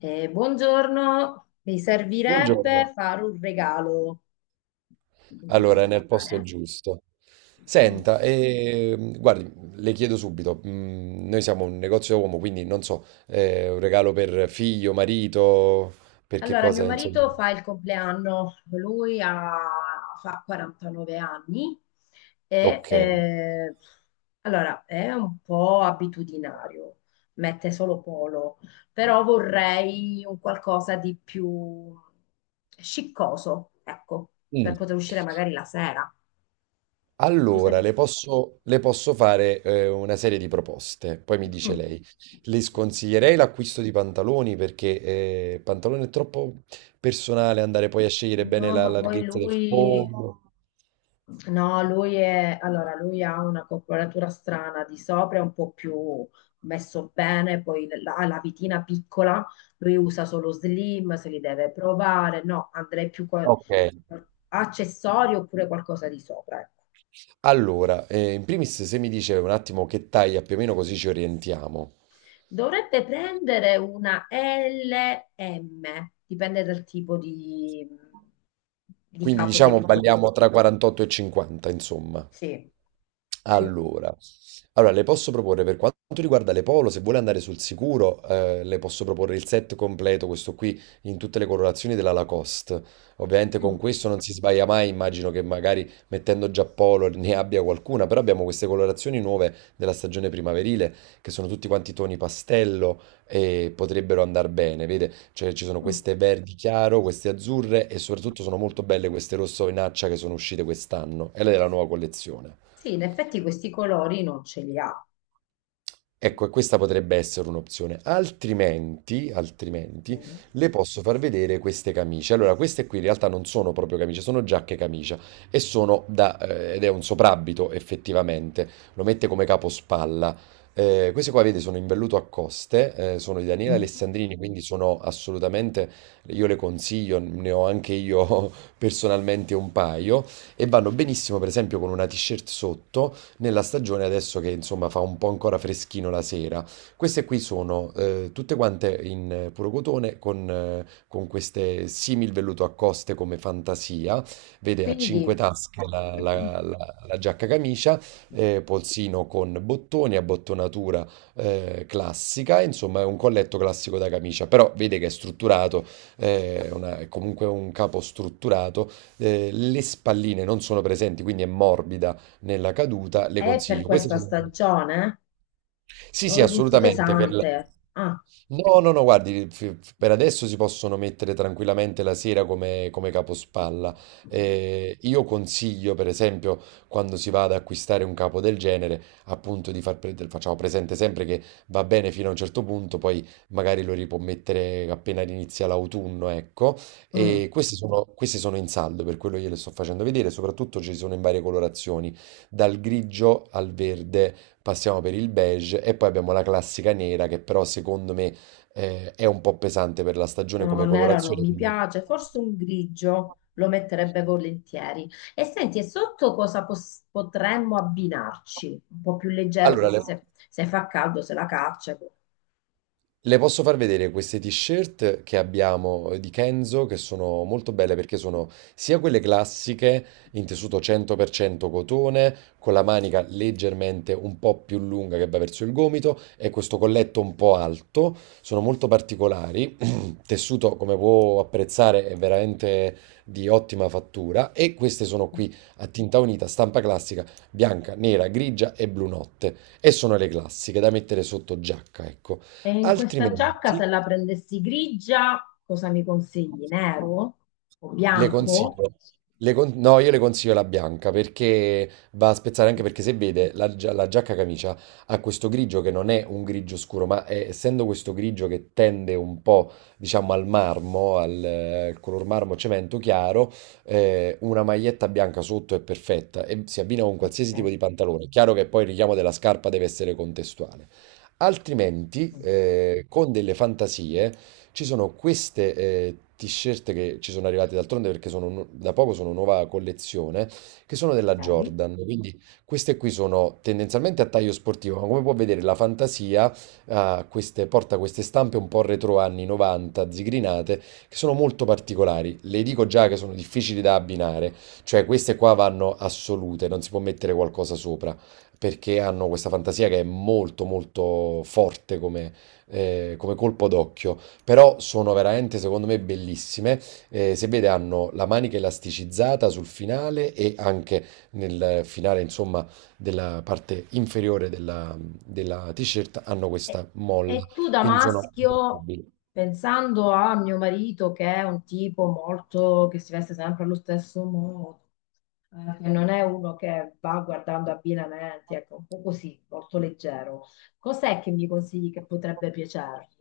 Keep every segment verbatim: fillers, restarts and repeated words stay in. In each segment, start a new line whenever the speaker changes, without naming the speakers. Eh, buongiorno, mi
Buongiorno.
servirebbe fare un regalo. Con chi
Allora, è
posso
nel posto
parlare?
giusto.
Mm.
Senta, ehm, guardi, le chiedo subito, mm, noi siamo un negozio da uomo, quindi non so, eh, un regalo per figlio, marito, per che
Allora, mio
cosa, insomma.
marito fa il compleanno, lui ha- fa quarantanove anni e
Ok.
eh, allora è un po' abitudinario, mette solo polo, però vorrei un qualcosa di più sciccoso, ecco, per
Mm.
poter uscire magari la sera. Cosa
Allora,
mi
le posso, le posso fare, eh, una serie di proposte, poi mi dice
Mm.
lei. Le sconsiglierei l'acquisto di pantaloni perché eh, il pantalone è troppo personale, andare poi a scegliere bene
No,
la
ma poi
larghezza del
lui,
fondo.
no, lui è, allora, lui ha una corporatura strana, di sopra è un po' più messo bene, poi la- ha la vitina piccola, lui usa solo slim, se li deve provare, no, andrei più co-
Ok.
accessori oppure qualcosa di sopra, ecco.
Allora, eh, in primis se mi dice un attimo che taglia più o meno così ci orientiamo.
Dovrebbe prendere una L M, dipende dal tipo di, di
Quindi
capo che
diciamo
mi propone.
balliamo tra quarantotto e cinquanta, insomma.
Sì, sì.
Allora, allora, le posso proporre per quanto riguarda le polo, se vuole andare sul sicuro, eh, le posso proporre il set completo, questo qui, in tutte le colorazioni della Lacoste. Ovviamente con questo non si sbaglia mai, immagino che magari mettendo già polo ne abbia qualcuna, però abbiamo queste colorazioni nuove della stagione primaverile, che sono tutti quanti toni pastello e potrebbero andare bene, vede? Cioè, ci sono
Mm.
queste verdi chiaro, queste azzurre e soprattutto sono molto belle queste rosso vinaccia che sono uscite quest'anno, e lei è la nuova collezione.
Sì, in effetti questi colori non ce li ha.
Ecco, e questa potrebbe essere un'opzione. Altrimenti, altrimenti,
Mm.
le posso far vedere queste camicie. Allora, queste qui in realtà non sono proprio camicie, sono giacche camicia e sono da, eh, ed è un soprabito effettivamente. Lo mette come capospalla. Eh, queste qua, vedi, sono in velluto a coste, eh, sono di Daniele
Mhm.
Alessandrini, quindi sono assolutamente, io le consiglio, ne ho anche io personalmente un paio e vanno benissimo, per esempio, con una t-shirt sotto nella stagione adesso che insomma fa un po' ancora freschino la sera. Queste qui sono eh, tutte quante in eh, puro cotone con, eh, con queste simil velluto a coste come fantasia, vede a cinque
Quindi
tasche la, la- la- la giacca camicia, eh, polsino con bottoni, abbottonatura eh, classica, insomma è un colletto classico da camicia, però vede che è strutturato, eh, una- è comunque un capo strutturato, eh, le spalline non sono presenti, quindi è morbida nella caduta, le
è per
consiglio. Questa è
questa
solo-
stagione?
sì,
Lo
sì,
vedo un po'
assolutamente. Per la-
pesante. Ah,
No, no, no, guardi, f- f- per adesso si possono mettere tranquillamente la sera come, come capospalla. Eh, io consiglio, per esempio, quando si va ad acquistare un capo del genere, appunto di far pre- facciamo presente sempre che va bene fino a un certo punto, poi magari lo ripuò mettere appena inizia l'autunno, ecco.
mm.
E questi sono, questi sono in saldo, per quello gliele sto facendo vedere, soprattutto ci sono in varie colorazioni, dal grigio al verde passiamo per il beige e poi abbiamo la classica nera che però secondo me eh, è un po' pesante per la stagione
No,
come
nero non
colorazione.
mi
quindi-
piace, forse un grigio lo metterebbe volentieri. E senti, e sotto cosa pos- potremmo abbinarci? Un po' più leggero,
Allora,
così
le-
se, se fa caldo se la caccia. Ecco.
le posso far vedere queste t-shirt che abbiamo, eh, di Kenzo, che sono molto belle perché sono sia quelle classiche in tessuto cento per cento cotone, con la manica leggermente un po' più lunga che va verso il gomito e questo colletto un po' alto, sono molto particolari, tessuto come può apprezzare è veramente di ottima fattura e queste sono qui a tinta unita, stampa classica, bianca, nera, grigia e blu notte e sono le classiche da mettere sotto giacca, ecco.
E in questa giacca,
Altrimenti
se la prendessi grigia, cosa mi consigli? Nero o
le
bianco?
consiglio, le con- no, io le consiglio la bianca perché va a spezzare anche
Mm.
perché se vede la, gia- la giacca camicia ha questo grigio che non è un grigio scuro, ma è- essendo questo grigio che tende un po', diciamo, al marmo, al, eh, color marmo cemento chiaro, eh, una maglietta bianca sotto è perfetta e si abbina con
Ok.
qualsiasi tipo di pantalone. È chiaro che poi il richiamo della scarpa deve essere contestuale. Altrimenti,
Mm,
eh, con delle fantasie, ci sono queste eh, t-shirt che ci sono arrivate d'altronde perché sono nu- da poco sono nuova collezione, che sono della
ok.
Jordan. Quindi queste qui sono tendenzialmente a taglio sportivo, ma come può vedere la fantasia ha queste- porta queste stampe un po' retro anni novanta, zigrinate, che sono molto particolari. Le dico già che sono difficili da abbinare, cioè queste qua vanno assolute, non si può mettere qualcosa sopra perché hanno questa fantasia che è molto molto forte come, eh, come colpo d'occhio, però sono veramente secondo me bellissime. Eh, se vede hanno la manica elasticizzata sul finale e anche nel finale insomma della parte inferiore della, della t-shirt hanno
E,
questa molla,
e tu da
quindi sono
maschio, pensando a mio marito, che è un tipo molto che si veste sempre allo stesso modo, eh, che non è uno che va guardando abbinamenti, ecco, un po' così, molto leggero, cos'è che mi consigli che potrebbe piacergli?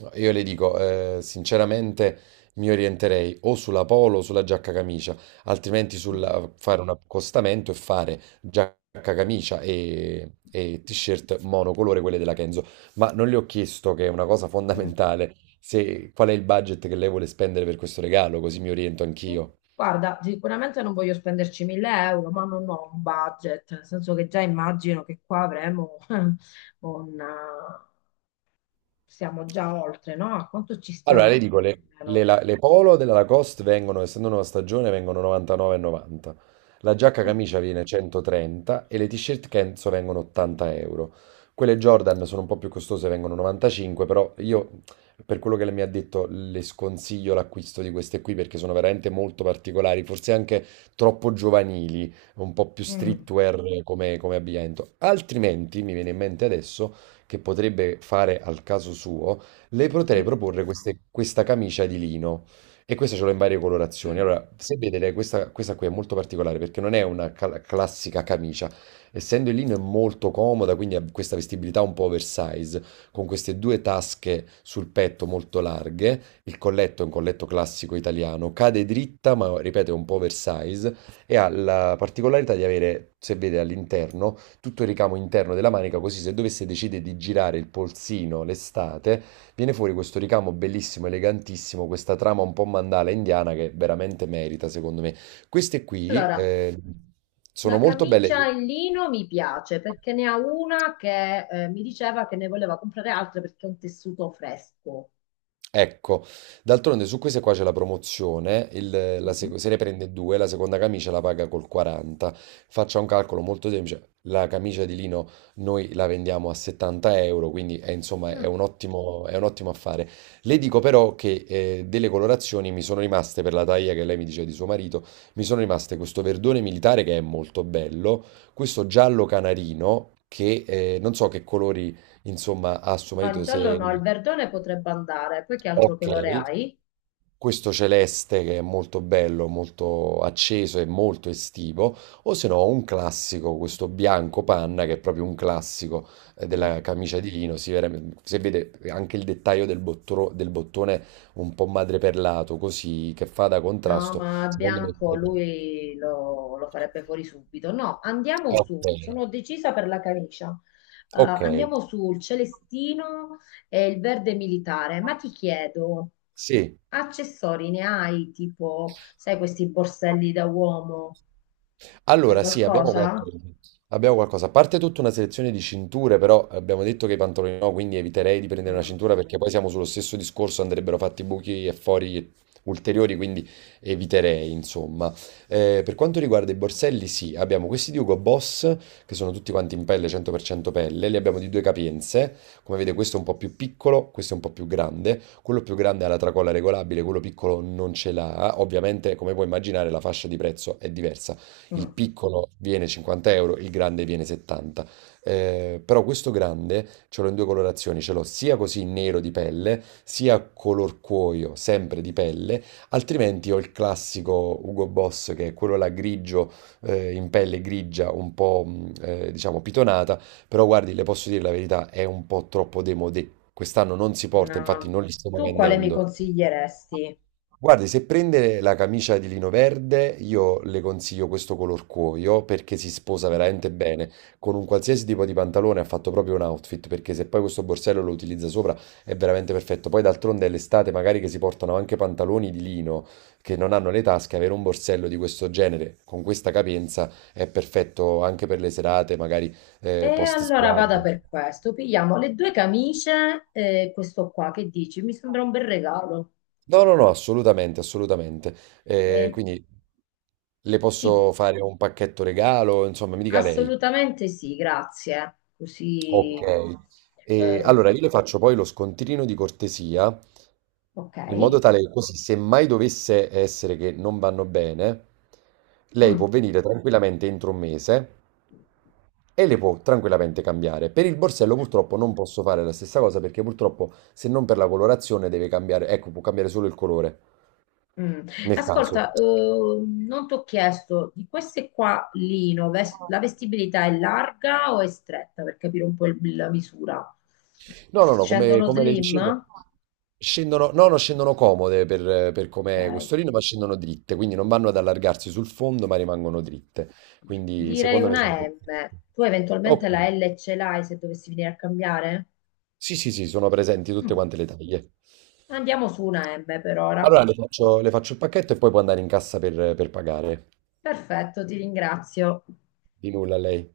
No, io le dico, eh, sinceramente mi orienterei o sulla polo o sulla giacca camicia, altrimenti
Mm,
sul fare un accostamento e fare giacca camicia e, e t-shirt monocolore, quelle della Kenzo. Ma non le ho chiesto, che è una cosa
mm.
fondamentale, se, qual è il budget che lei vuole spendere per questo regalo, così mi oriento anch'io.
Guarda, sicuramente non voglio spenderci mille euro, ma non ho un budget, nel senso che già immagino che qua avremo un... eh, stiamo già oltre, no? A quanto ci
Allora, le dico,
stiamo
le,
più o
le
meno?
la- le polo della Lacoste vengono, essendo una stagione, vengono novantanove e novanta. La giacca
Mm,
camicia viene centotrenta e le t-shirt Kenzo vengono ottanta euro. Quelle Jordan sono un po' più costose, vengono novantacinque, però io, per quello che lei mi ha detto, le sconsiglio l'acquisto di queste qui perché sono veramente molto particolari, forse anche troppo giovanili, un po' più
mm,
streetwear come come abbigliamento. Altrimenti, mi viene in mente adesso, che potrebbe fare al caso suo le potrei
sì.
proporre queste- questa camicia di lino e questa ce l'ho in varie colorazioni. Allora, se vedete, questa, questa qui è molto particolare perché non è una cal- classica camicia, essendo il lino è molto comoda, quindi ha questa vestibilità un po' oversize, con queste due tasche sul petto molto larghe, il colletto è un colletto classico italiano, cade dritta, ma ripeto, è un po' oversize e ha la particolarità di avere, se vede all'interno, tutto il ricamo interno della manica, così se dovesse decidere di girare il polsino l'estate, viene fuori questo ricamo bellissimo, elegantissimo, questa trama un po' mandala indiana che veramente merita, secondo me. Queste qui
Allora,
eh, sono
la
molto belle.
camicia in lino mi piace perché ne ha una che eh, mi diceva che ne voleva comprare altre perché è un tessuto fresco.
Ecco, d'altronde su queste qua c'è la promozione, il- la
Mm.
sec- se ne prende due, la seconda camicia la paga col quaranta. Faccia un calcolo molto semplice, la camicia di lino noi la vendiamo a settanta euro, quindi è, insomma è
Ah.
un ottimo, è un ottimo affare. Le dico però che eh, delle colorazioni mi sono rimaste, per la taglia che lei mi dice di suo marito, mi sono rimaste questo verdone militare che è molto bello, questo giallo canarino che eh, non so che colori insomma ha suo
No, il
marito
giallo
se...
no, il verdone potrebbe andare. Poi che altro
Ok.
colore hai?
Questo celeste che è molto bello, molto acceso e molto estivo, o se no un classico, questo bianco panna che è proprio un classico eh,
Mm.
della camicia di lino, si vede, si vede anche il dettaglio del, bottro- del bottone un po' madreperlato, così che fa da
No,
contrasto,
ma
secondo me.
bianco lui lo, lo farebbe fuori subito. No, andiamo
Ok,
su, sono decisa per la camicia. Eh,
ok,
andiamo sul celestino e il verde militare. Ma ti chiedo,
sì.
accessori ne hai? Tipo, sai, questi borselli da uomo? Hai
Allora, sì, abbiamo
qualcosa?
qualcosa. Abbiamo qualcosa. A parte tutta una selezione di cinture, però abbiamo detto che i pantaloni no, quindi eviterei di prendere una
Mm,
cintura perché poi siamo sullo stesso discorso, andrebbero fatti buchi e fori ulteriori, quindi eviterei, insomma. Eh, per quanto riguarda i borselli, sì, abbiamo questi di Hugo Boss, che sono tutti quanti in pelle, cento per cento pelle, li abbiamo di due capienze. Come vedete, questo è un po' più piccolo, questo è un po' più grande. Quello più grande ha la tracolla regolabile, quello piccolo non ce l'ha. Ovviamente, come puoi immaginare, la fascia di prezzo è diversa, il
mm,
piccolo viene cinquanta euro, il grande viene settanta. Eh, però questo grande ce l'ho in due colorazioni, ce l'ho sia così nero di pelle, sia color cuoio, sempre di pelle, altrimenti ho il classico Hugo Boss che è quello là grigio, eh, in pelle grigia, un po' mh, eh, diciamo pitonata, però guardi, le posso dire la verità, è un po' troppo démodé. Quest'anno non si porta,
no.
infatti
No.
non li stiamo
Tu quale mi
vendendo.
consiglieresti?
Guardi, se prende la camicia di lino verde, io le consiglio questo color cuoio perché si sposa veramente bene. Con un qualsiasi tipo di pantalone ha fatto proprio un outfit, perché se poi questo borsello lo utilizza sopra è veramente perfetto. Poi d'altronde è l'estate, magari che si portano anche pantaloni di lino che non hanno le tasche, avere un borsello di questo genere con questa capienza è perfetto anche per le serate, magari
E
eh, post
allora vada
spiaggia.
per questo. Pigliamo le due camicie e questo qua, che dici? Mi sembra un bel regalo.
No, no, no, assolutamente, assolutamente. Eh,
Eh,
quindi le
sì,
posso fare un pacchetto regalo, insomma, mi dica lei.
assolutamente sì, grazie.
Ok.
Così,
E
eh,
allora io le faccio poi lo scontrino di cortesia,
ok.
in modo tale che così, se mai dovesse essere che non vanno bene, lei
Mm,
può venire tranquillamente entro un mese e le può tranquillamente cambiare. Per il borsello purtroppo non posso fare la stessa cosa perché purtroppo se non per la colorazione deve cambiare, ecco, può cambiare solo il colore
mm.
nel caso.
Ascolta, eh, non ti ho chiesto di queste qua, Lino, ves- la vestibilità è larga o è stretta per capire un po' il- la misura?
No, no, no, come,
Scendono
come le dicevo,
slim?
scendono, no, no, scendono comode per, per
Ok.
com'è questo rino, ma scendono dritte, quindi non vanno ad allargarsi sul fondo, ma rimangono dritte. Quindi
Direi
secondo me sono...
una M. Tu
Ok.
eventualmente la L ce l'hai se dovessi venire a cambiare?
Sì, sì, sì, sono presenti tutte
Mm.
quante le taglie.
Andiamo su una M per ora.
Allora le faccio, le faccio il pacchetto e poi può andare in cassa per per pagare.
Perfetto, ti ringrazio.
Di nulla a lei.